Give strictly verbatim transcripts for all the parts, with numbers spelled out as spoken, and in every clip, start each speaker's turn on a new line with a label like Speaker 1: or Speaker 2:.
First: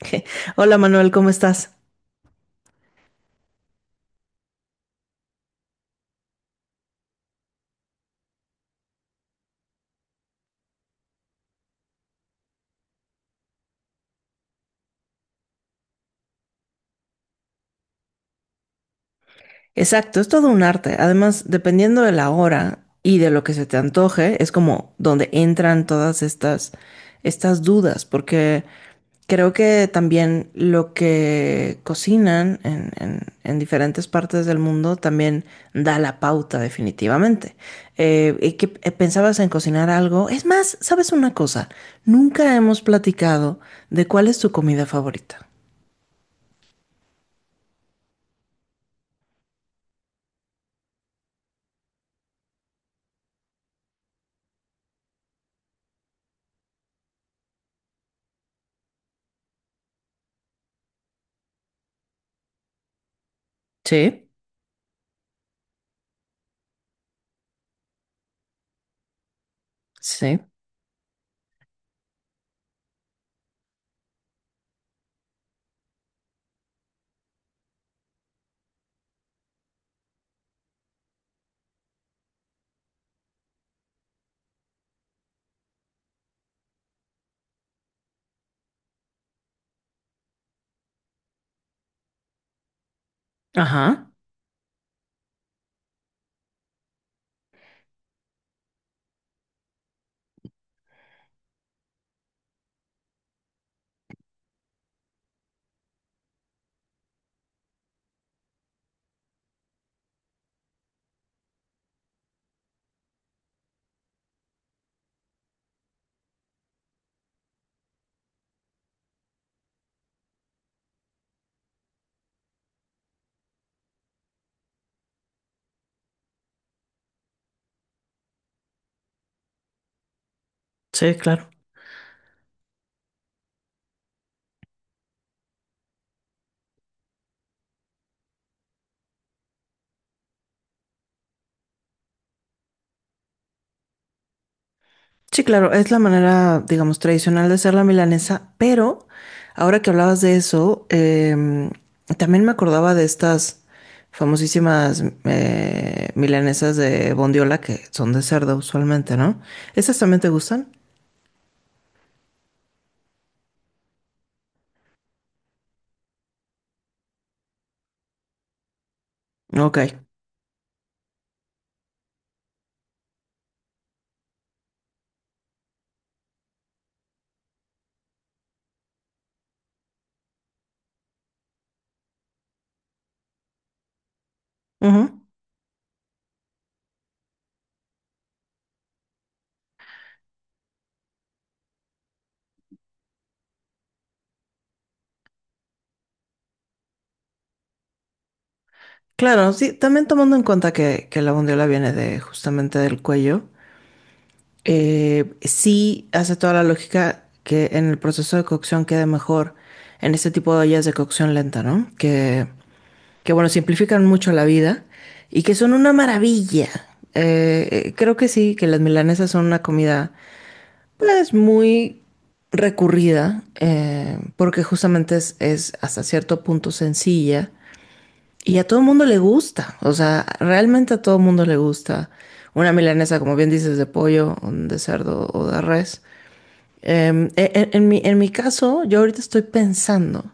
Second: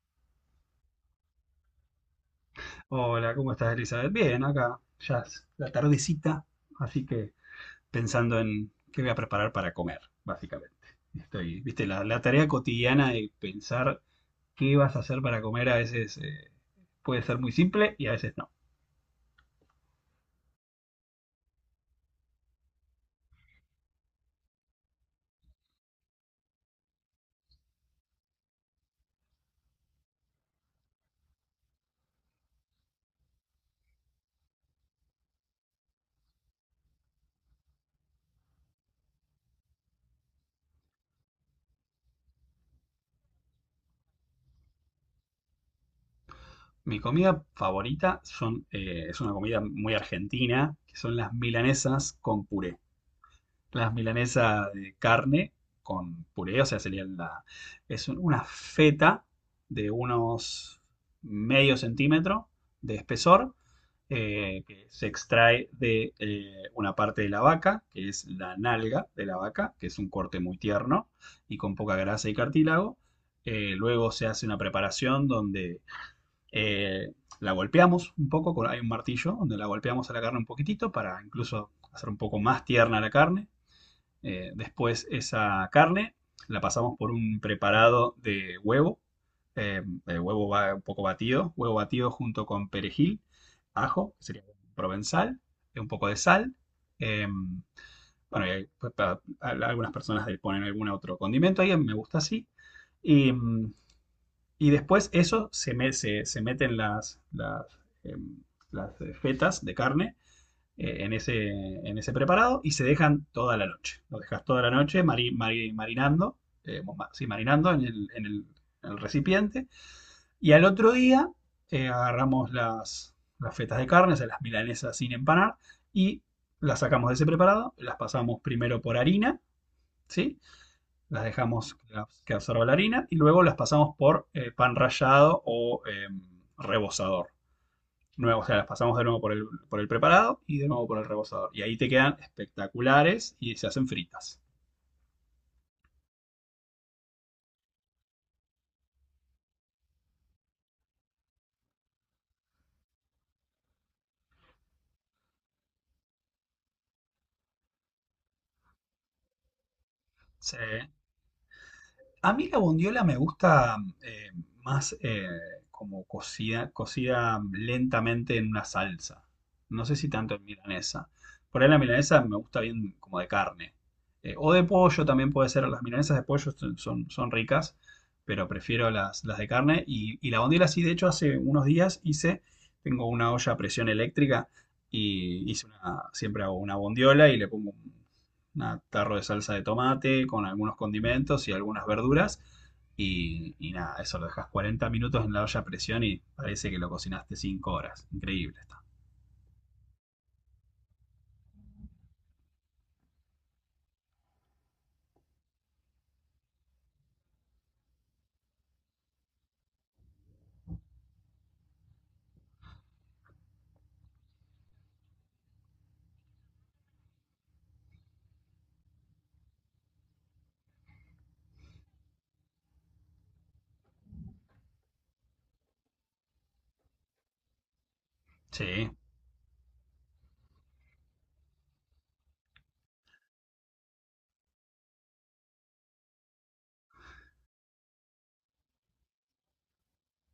Speaker 1: Hola Manuel, ¿cómo estás?
Speaker 2: Hola, ¿cómo estás, Elizabeth? Bien, acá ya es la tardecita, así que pensando en qué voy a preparar para comer, básicamente. Estoy, viste, la, la tarea cotidiana de pensar qué vas a hacer para comer a veces eh, puede ser muy simple y a veces no.
Speaker 1: Exacto, es todo un arte. Además, dependiendo de la hora y de lo que se te antoje, es como donde entran todas estas, estas dudas, porque creo que también lo que cocinan en, en- en diferentes partes del mundo también da la pauta definitivamente. Eh, ¿y qué- eh, pensabas en cocinar algo? Es más, ¿sabes una cosa? Nunca hemos platicado de cuál es tu comida favorita.
Speaker 2: Mi comida favorita son, eh, es una comida muy argentina, que son las milanesas con puré. Las milanesas de carne con puré, o sea, sería la, es un- una feta de unos medio centímetro de espesor,
Speaker 1: Sí,
Speaker 2: eh, que se extrae de eh, una parte de la vaca, que es la nalga de la vaca, que es un
Speaker 1: sí.
Speaker 2: corte muy tierno y con poca grasa y cartílago. Eh, luego se hace una preparación donde eh, la golpeamos un poco, con- hay un martillo donde la golpeamos a la carne un poquitito para incluso hacer un poco más tierna la carne. Eh, después esa carne la pasamos por un preparado de huevo, eh, el huevo va un poco batido, huevo batido junto con perejil,
Speaker 1: Ajá.
Speaker 2: ajo, que sería provenzal, un poco de sal. eh, bueno, y hay- pa- pa- a- algunas personas le ponen algún otro condimento ahí, a mí me gusta así. Y, mm, y después eso se, me- se, se meten las, las, em, las eh, fetas de carne eh, en ese, en ese preparado y se dejan toda la noche. Lo dejas toda la noche mari- mari- marinando, eh, sí, marinando en el, en el- en el recipiente. Y al otro día eh, agarramos las, las fetas de carne, o sea, las milanesas sin empanar, y las sacamos de ese preparado, las pasamos primero por harina, ¿sí?
Speaker 1: Sí,
Speaker 2: Las
Speaker 1: claro.
Speaker 2: dejamos que absorba la harina y luego las pasamos por eh, pan rallado o em, rebozador nuevo, o sea, las pasamos de nuevo por el, por el preparado y de nuevo por el rebosador. Y ahí te quedan espectaculares y se hacen fritas.
Speaker 1: Sí, claro, es la manera, digamos, tradicional de hacer la milanesa, pero ahora que hablabas de eso, em, también me acordaba de estas famosísimas eh, milanesas de bondiola que son de cerdo usualmente, ¿no? ¿Esas también te gustan?
Speaker 2: Se, a mí la bondiola me gusta eh, más, eh, como cocida, cocida lentamente en una salsa.
Speaker 1: Ok.
Speaker 2: No sé si tanto en milanesa. Por ahí la milanesa me gusta bien como de carne. Eh, o de pollo también puede ser. Las milanesas de pollo son, son, son ricas, pero prefiero las, las de carne. Y, y la bondiola sí, de hecho, hace unos días hice, tengo una olla a presión eléctrica
Speaker 1: Ujú.
Speaker 2: y hice una, siempre hago una bondiola y le pongo un un tarro de salsa de tomate con algunos condimentos y algunas verduras. Y, y nada, eso lo dejas cuarenta minutos en la olla a presión y parece que lo cocinaste cinco horas. Increíble está.
Speaker 1: Claro, sí, también tomando en cuenta que, que la bondiola viene de justamente del cuello. Eh, sí hace toda la lógica que en el proceso de cocción quede mejor en este tipo de ollas de cocción lenta, ¿no? Que, que bueno, simplifican mucho la vida y que son una maravilla. Eh, eh, creo que sí, que las milanesas son una comida pues muy recurrida eh, porque justamente es, es hasta cierto punto sencilla y a todo el
Speaker 2: Sí.
Speaker 1: mundo le gusta, o sea, realmente a todo el mundo le gusta una milanesa, como bien dices, de pollo, o de cerdo o de res. Em, e- en, en mi, en mi caso, yo ahorita estoy pensando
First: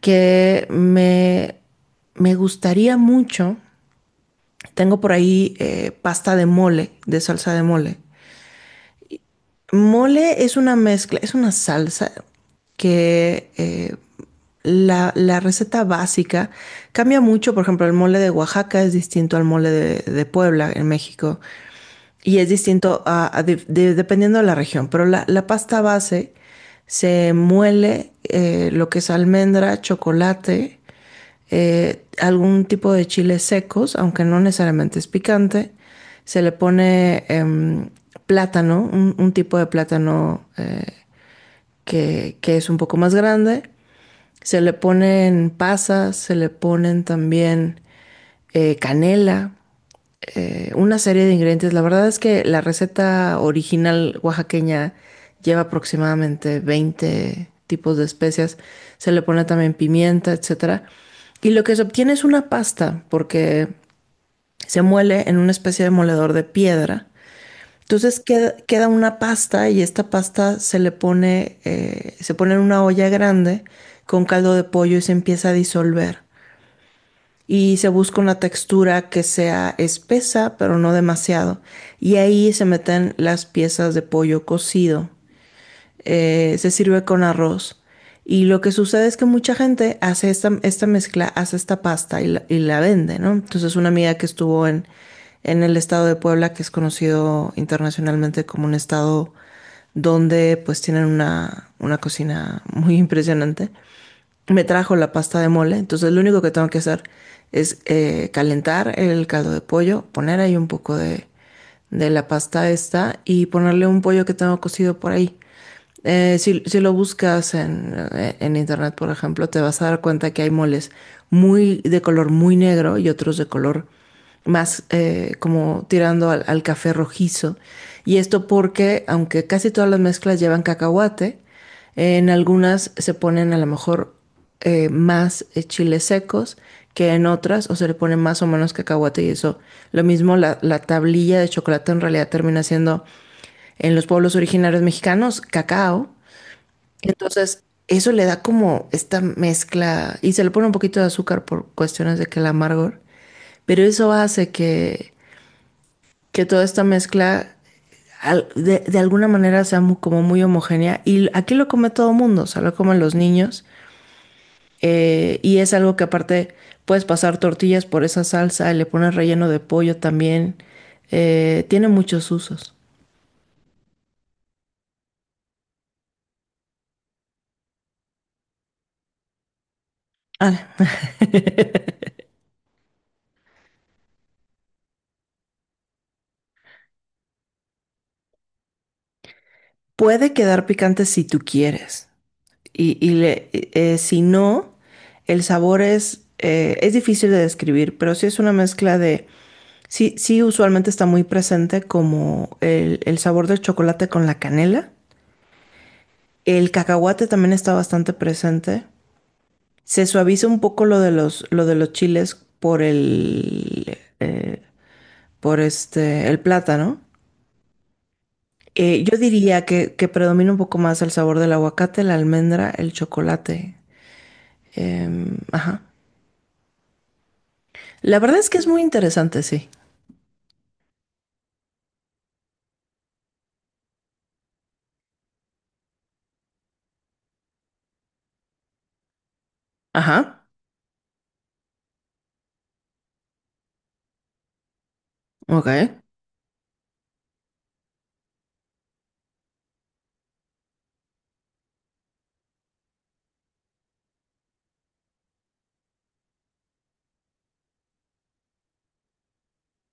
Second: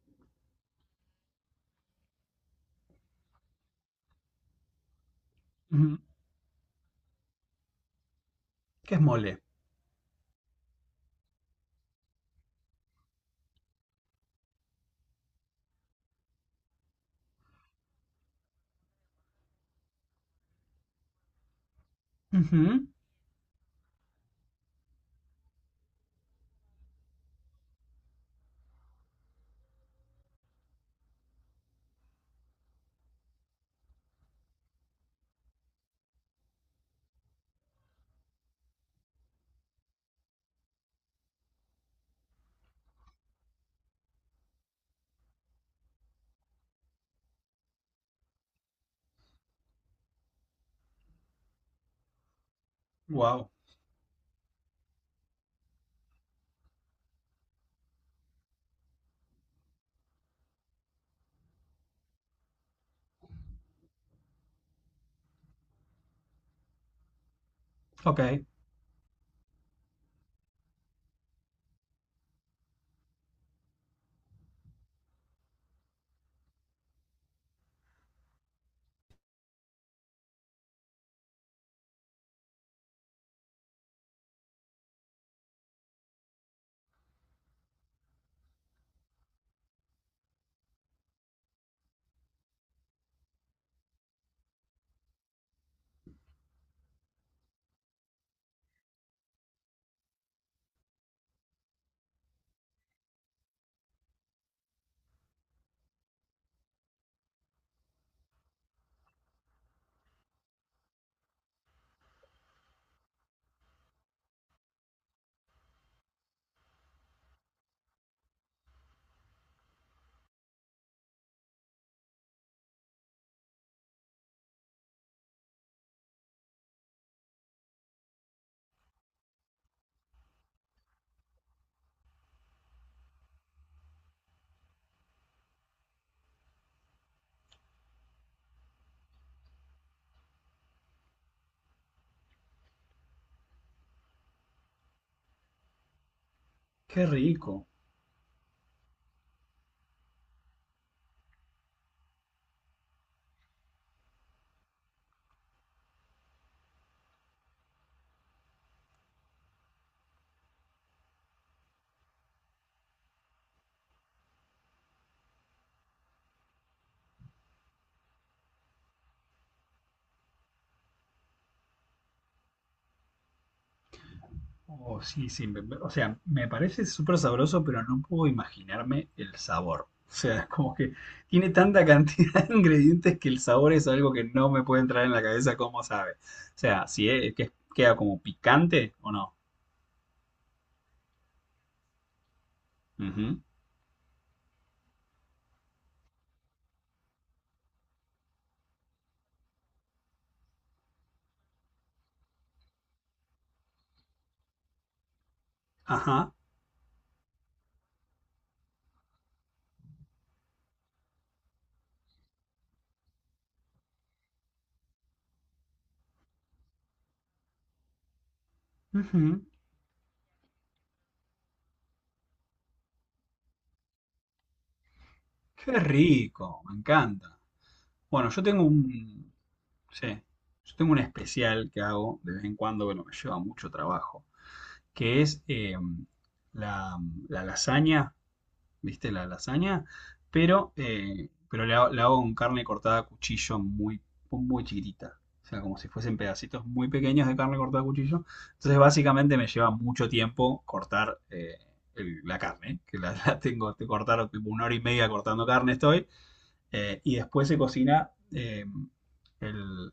Speaker 1: que me, me gustaría mucho, tengo por ahí eh,
Speaker 2: Ujú.
Speaker 1: pasta de mole, de salsa de mole.
Speaker 2: ¿Qué es mole?
Speaker 1: Mole es una mezcla, es una salsa que eh, la, la receta básica cambia mucho. Por ejemplo, el mole de Oaxaca es distinto al mole de, de Puebla en México y es distinto a- a de- de- dependiendo de la región. Pero la, la pasta base se muele eh, lo que es almendra, chocolate eh, algún tipo de chiles secos, aunque no necesariamente es picante. Se le pone em, plátano, un, un tipo de plátano eh, que, que es un poco más grande. Se le ponen pasas, se le ponen también eh, canela, eh, una serie de ingredientes. La verdad es que la receta
Speaker 2: Wow.
Speaker 1: original oaxaqueña lleva aproximadamente veinte tipos de especias. Se le pone también pimienta, etcétera. Y lo que se obtiene es una pasta, porque se muele en una especie de moledor de piedra entonces
Speaker 2: Ok.
Speaker 1: queda, queda una pasta y esta pasta se le pone, eh, se pone en una olla grande con caldo de pollo y se empieza a disolver. Y se busca una textura que sea espesa, pero no demasiado. Y ahí se meten las piezas de pollo cocido, eh, se sirve con arroz. Y lo que sucede es que mucha gente hace esta, esta mezcla, hace esta pasta y la, y la vende, ¿no? Entonces una amiga que estuvo en, en el estado de Puebla, que es conocido internacionalmente como un estado donde pues tienen una, una cocina muy impresionante, me trajo la pasta de mole. Entonces lo único que tengo que hacer es eh, calentar el caldo de pollo, poner ahí un poco de, de la pasta esta y ponerle un pollo que tengo cocido por ahí. Eh, si, si lo buscas en, eh, en internet, por ejemplo, te vas a dar cuenta que hay moles muy de color muy negro y otros de color más eh, como tirando al, al café rojizo. Y esto porque, aunque casi todas las mezclas llevan cacahuate, en algunas se ponen a lo mejor eh, más eh, chiles secos que en otras, o se le pone más o menos cacahuate y eso. Lo mismo la, la tablilla de chocolate en realidad termina siendo en los pueblos originarios mexicanos cacao.
Speaker 2: Qué
Speaker 1: Entonces,
Speaker 2: rico.
Speaker 1: eso le da como esta mezcla y se le pone un poquito de azúcar por cuestiones de que el amargor, pero eso hace que que toda esta mezcla al- de, de alguna manera sea mu- como muy homogénea. Y aquí lo come todo mundo, o sea, lo comen los niños. Eh, y es algo que aparte puedes pasar tortillas por esa salsa y le pones relleno de pollo también. Eh, tiene muchos usos.
Speaker 2: Oh, sí, sí, me- me- o sea, me parece súper sabroso, pero no puedo imaginarme el sabor. O sea, es
Speaker 1: Ah,
Speaker 2: como que tiene tanta cantidad de ingredientes que el sabor es algo que no me puede entrar en la cabeza cómo sabe. O sea, si es, que queda como picante o no.
Speaker 1: puede quedar picante si tú quieres. Y, y
Speaker 2: Ujú.
Speaker 1: le- eh, si no, el sabor es, eh, es difícil de describir, pero sí es una mezcla de. Sí, sí, usualmente está muy presente como el, el sabor del chocolate con la canela.
Speaker 2: Ajá.
Speaker 1: El cacahuate también está bastante presente. Se suaviza un poco lo de los, lo de los chiles por el, eh, por este, el plátano. Eh, yo
Speaker 2: Ujú.
Speaker 1: diría que, que predomina un poco más el sabor del aguacate, la almendra, el chocolate. Em,
Speaker 2: Qué
Speaker 1: ajá.
Speaker 2: rico, me encanta.
Speaker 1: La
Speaker 2: Bueno,
Speaker 1: verdad
Speaker 2: yo
Speaker 1: es que
Speaker 2: tengo
Speaker 1: es muy
Speaker 2: un,
Speaker 1: interesante, sí.
Speaker 2: sí, yo tengo un especial que hago de vez en cuando, bueno, me lleva mucho trabajo, que es em, la, la lasaña, ¿viste? La lasaña,
Speaker 1: Ajá.
Speaker 2: pero, eh, pero la, la hago con carne cortada a cuchillo muy, muy chiquitita. O sea,
Speaker 1: Ok.
Speaker 2: como si fuesen pedacitos muy pequeños de carne cortada a cuchillo. Entonces, básicamente me lleva mucho tiempo cortar eh, el- la carne, ¿eh? Que la, la tengo que cortar tipo una hora y media cortando carne estoy. Eh, y después se cocina eh, el,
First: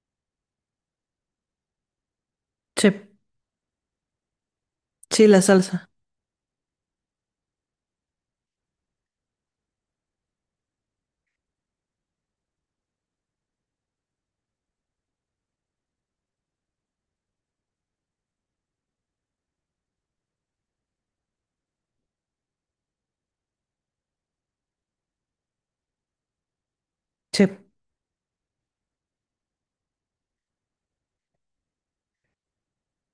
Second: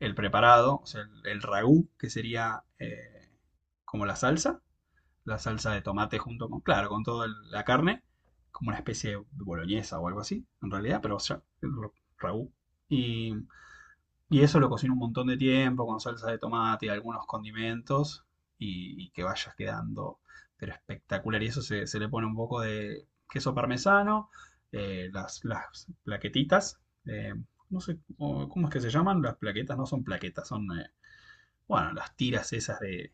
Speaker 2: el preparado, o sea, el, el ragú, que sería
Speaker 1: Sí.
Speaker 2: eh, como la salsa
Speaker 1: Sí,
Speaker 2: la
Speaker 1: la
Speaker 2: salsa de
Speaker 1: salsa.
Speaker 2: tomate junto con, claro, con toda la carne, como una especie de boloñesa o algo así, en realidad, pero ya, el raú. Y, y eso lo cocino un montón de tiempo con salsa de tomate y algunos condimentos y, y que vaya quedando, pero espectacular. Y eso se, se le pone un poco de queso parmesano, eh, las, las plaquetitas, eh,
Speaker 1: Sí.
Speaker 2: no sé cómo, cómo es que se llaman, las plaquetas no son plaquetas, son, eh, bueno, las tiras esas de,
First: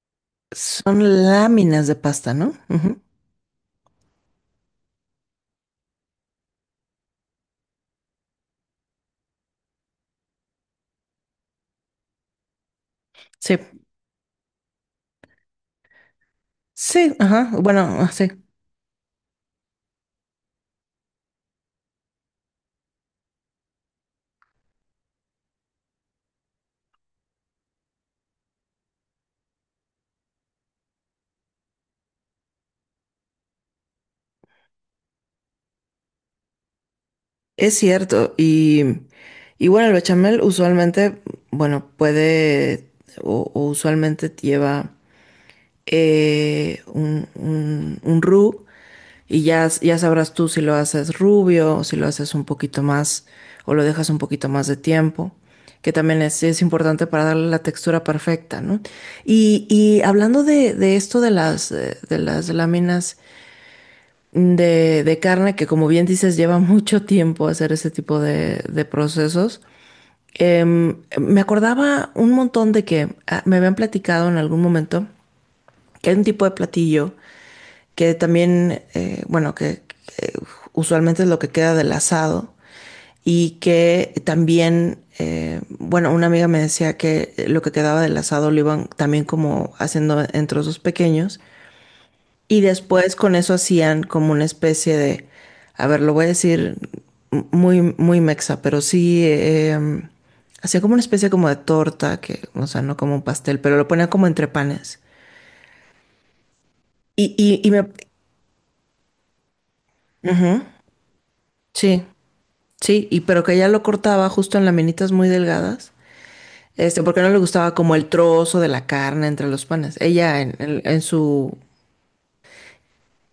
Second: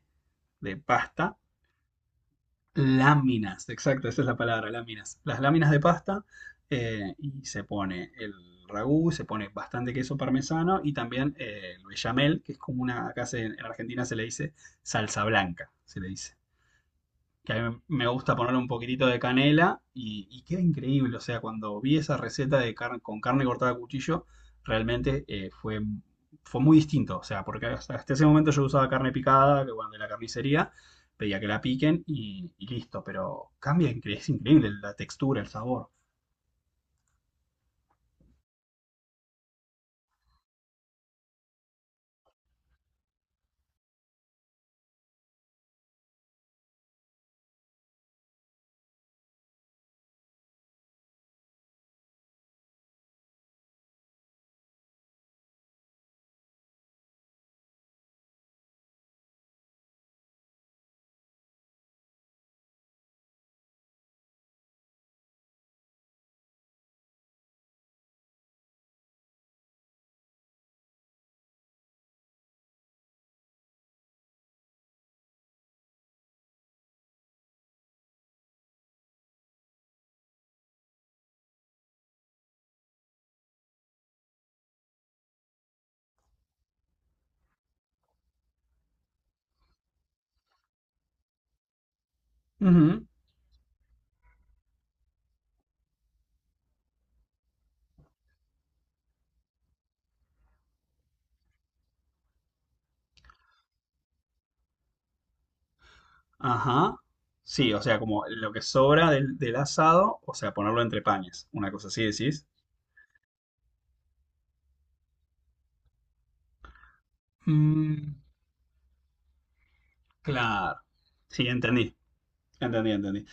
Speaker 2: de
Speaker 1: Son
Speaker 2: pasta.
Speaker 1: láminas de pasta, ¿no? Ujú.
Speaker 2: Láminas, exacto, esa es la palabra, láminas. Las láminas de pasta, eh, y se pone el ragú, se pone bastante queso parmesano y también eh, el bechamel, que es como una, acá se-
Speaker 1: Sí.
Speaker 2: en Argentina se le dice salsa blanca, se le dice,
Speaker 1: Sí, ajá,
Speaker 2: que a mí
Speaker 1: bueno,
Speaker 2: me
Speaker 1: ah, sí,
Speaker 2: gusta ponerle un poquitito de canela y, y queda increíble. O sea, cuando vi esa receta de car- con carne cortada a cuchillo, realmente eh, fue, fue muy distinto. O sea, porque hasta, hasta ese momento yo usaba carne picada, que bueno, de la carnicería, pedía que la piquen y, y listo. Pero cambia, incre- es increíble la textura, el sabor.
Speaker 1: es cierto. Y, y bueno, el bechamel usualmente, bueno, puede o, o usualmente lleva eh, un, un, un roux y ya, ya sabrás tú si lo haces rubio o si lo haces un poquito más o lo dejas un poquito más de tiempo, que también es, es importante para darle la textura perfecta, ¿no? Y, y hablando de, de esto de las, eh, de las láminas de, de carne, que como bien dices, lleva mucho tiempo hacer ese tipo de, de procesos, eh, me acordaba un montón de que ah, me habían platicado en algún momento que hay un tipo de platillo que también, eh, bueno, que, que usualmente es lo que queda del asado y que también, eh, bueno, una amiga me decía que lo que quedaba del asado lo iban también como haciendo en trozos pequeños y
Speaker 2: Ujú.
Speaker 1: después con eso hacían como una especie de, a ver, lo voy a decir muy, muy mexa, pero sí, eh, hacía como una especie como de torta, que, o sea, no como un pastel, pero lo ponía como entre panes.
Speaker 2: Ajá.
Speaker 1: Y, y, y
Speaker 2: Sí, o
Speaker 1: me,
Speaker 2: sea, como lo que sobra del, del asado, o sea, ponerlo entre panes. Una cosa así
Speaker 1: sí.
Speaker 2: decís.
Speaker 1: Sí, y pero que ella lo cortaba justo en laminitas muy delgadas, este, porque no le gustaba como el
Speaker 2: Mm,
Speaker 1: trozo de la carne entre los panes. Ella en,
Speaker 2: claro.
Speaker 1: en- en
Speaker 2: Sí,
Speaker 1: su...
Speaker 2: entendí. Entendí, entendí.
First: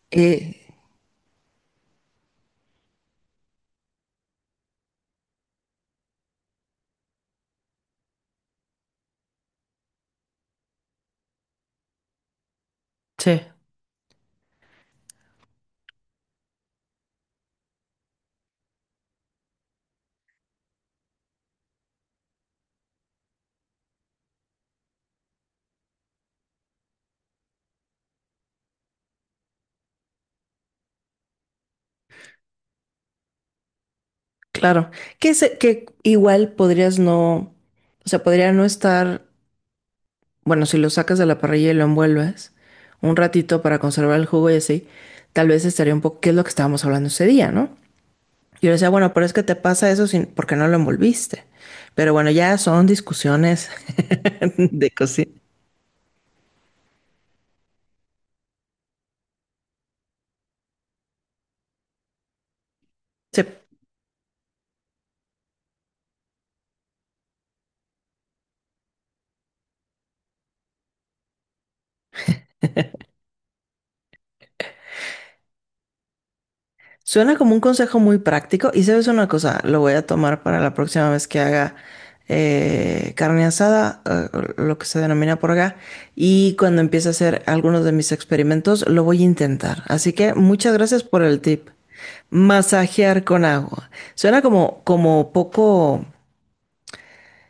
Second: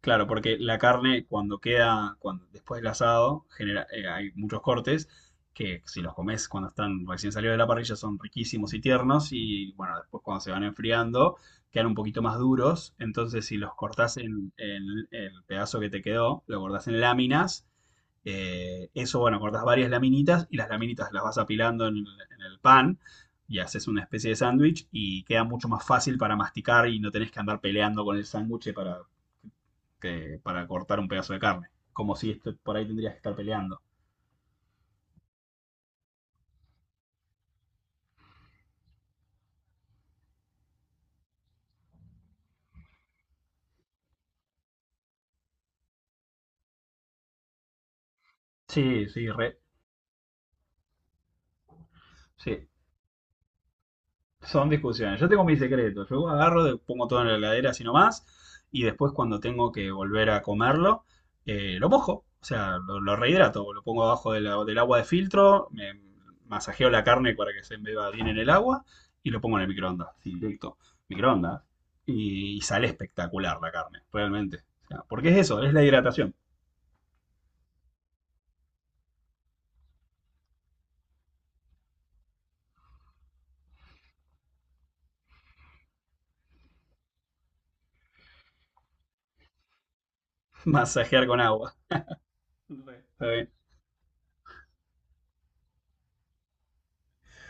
Speaker 2: Claro, porque
Speaker 1: eh,
Speaker 2: la carne cuando queda, cuando después del asado, genera, eh, hay muchos cortes que si los comes cuando están recién salidos de la parrilla son riquísimos y tiernos y bueno, después cuando se van enfriando quedan un poquito más duros,
Speaker 1: sí,
Speaker 2: entonces si los cortás en, en el pedazo que te quedó, lo cortás en láminas, eh, eso bueno, cortás varias laminitas y las laminitas las vas apilando en, el en el pan y haces una especie de sándwich y queda mucho más fácil para masticar y no tenés que andar peleando con el sándwich para que para cortar un pedazo de carne. Como si esto- Por ahí tendrías que estar peleando.
Speaker 1: claro. Que, se- que igual podrías no... O sea, podría no estar... Bueno, si lo sacas de la parrilla y lo envuelves un ratito para conservar el jugo y así, tal vez estaría un poco... ¿Qué es lo que estábamos hablando ese día, no? Y yo le decía,
Speaker 2: Sí,
Speaker 1: bueno, pero
Speaker 2: sí,
Speaker 1: es que te
Speaker 2: re,
Speaker 1: pasa eso sin, porque no lo envolviste. Pero bueno, ya
Speaker 2: sí.
Speaker 1: son discusiones
Speaker 2: Son
Speaker 1: de
Speaker 2: discusiones. Yo
Speaker 1: cocina.
Speaker 2: tengo mis secretos. Yo agarro, pongo todo en la heladera así nomás. Y después cuando tengo que volver a comerlo, eh, lo mojo. O sea, lo, lo
Speaker 1: Sí.
Speaker 2: rehidrato. Lo pongo abajo de la- del agua de filtro. Me masajeo la carne para que se embeba bien en el agua. Y lo pongo en el microondas. Sí, directo. Microondas. Y, y sale espectacular la carne, realmente. O sea, porque es eso, es la hidratación.
Speaker 1: Suena como un consejo muy práctico y sabes una cosa, lo voy a tomar para la próxima vez que haga eh, carne asada, eh, lo que se denomina por acá, y cuando empiece a hacer algunos de mis experimentos, lo voy a intentar. Así que muchas gracias por
Speaker 2: Masajear con
Speaker 1: el tip.
Speaker 2: agua. Re,
Speaker 1: Masajear
Speaker 2: está
Speaker 1: con
Speaker 2: bien.
Speaker 1: agua. Suena como, como poco,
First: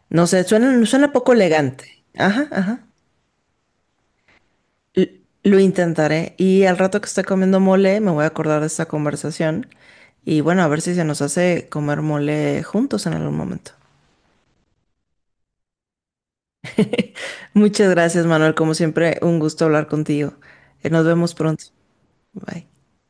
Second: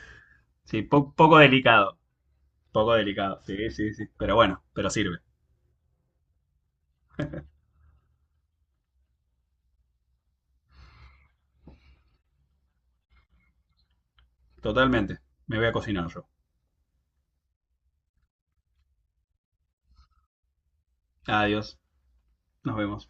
Speaker 1: no sé,
Speaker 2: Sí,
Speaker 1: suena, suena
Speaker 2: po-
Speaker 1: poco
Speaker 2: poco delicado.
Speaker 1: elegante. Ajá, ajá.
Speaker 2: Poco delicado. Sí, sí, sí. Pero bueno, pero sirve.
Speaker 1: L- Lo intentaré y al rato que esté comiendo mole me voy a acordar de esta conversación y bueno, a ver si se nos hace comer mole juntos en algún momento.
Speaker 2: Totalmente. Me voy a cocinar yo.
Speaker 1: Muchas gracias, Manuel. Como siempre, un gusto hablar contigo. Eh, Nos vemos pronto.
Speaker 2: Adiós.
Speaker 1: Bye.
Speaker 2: Nos vemos.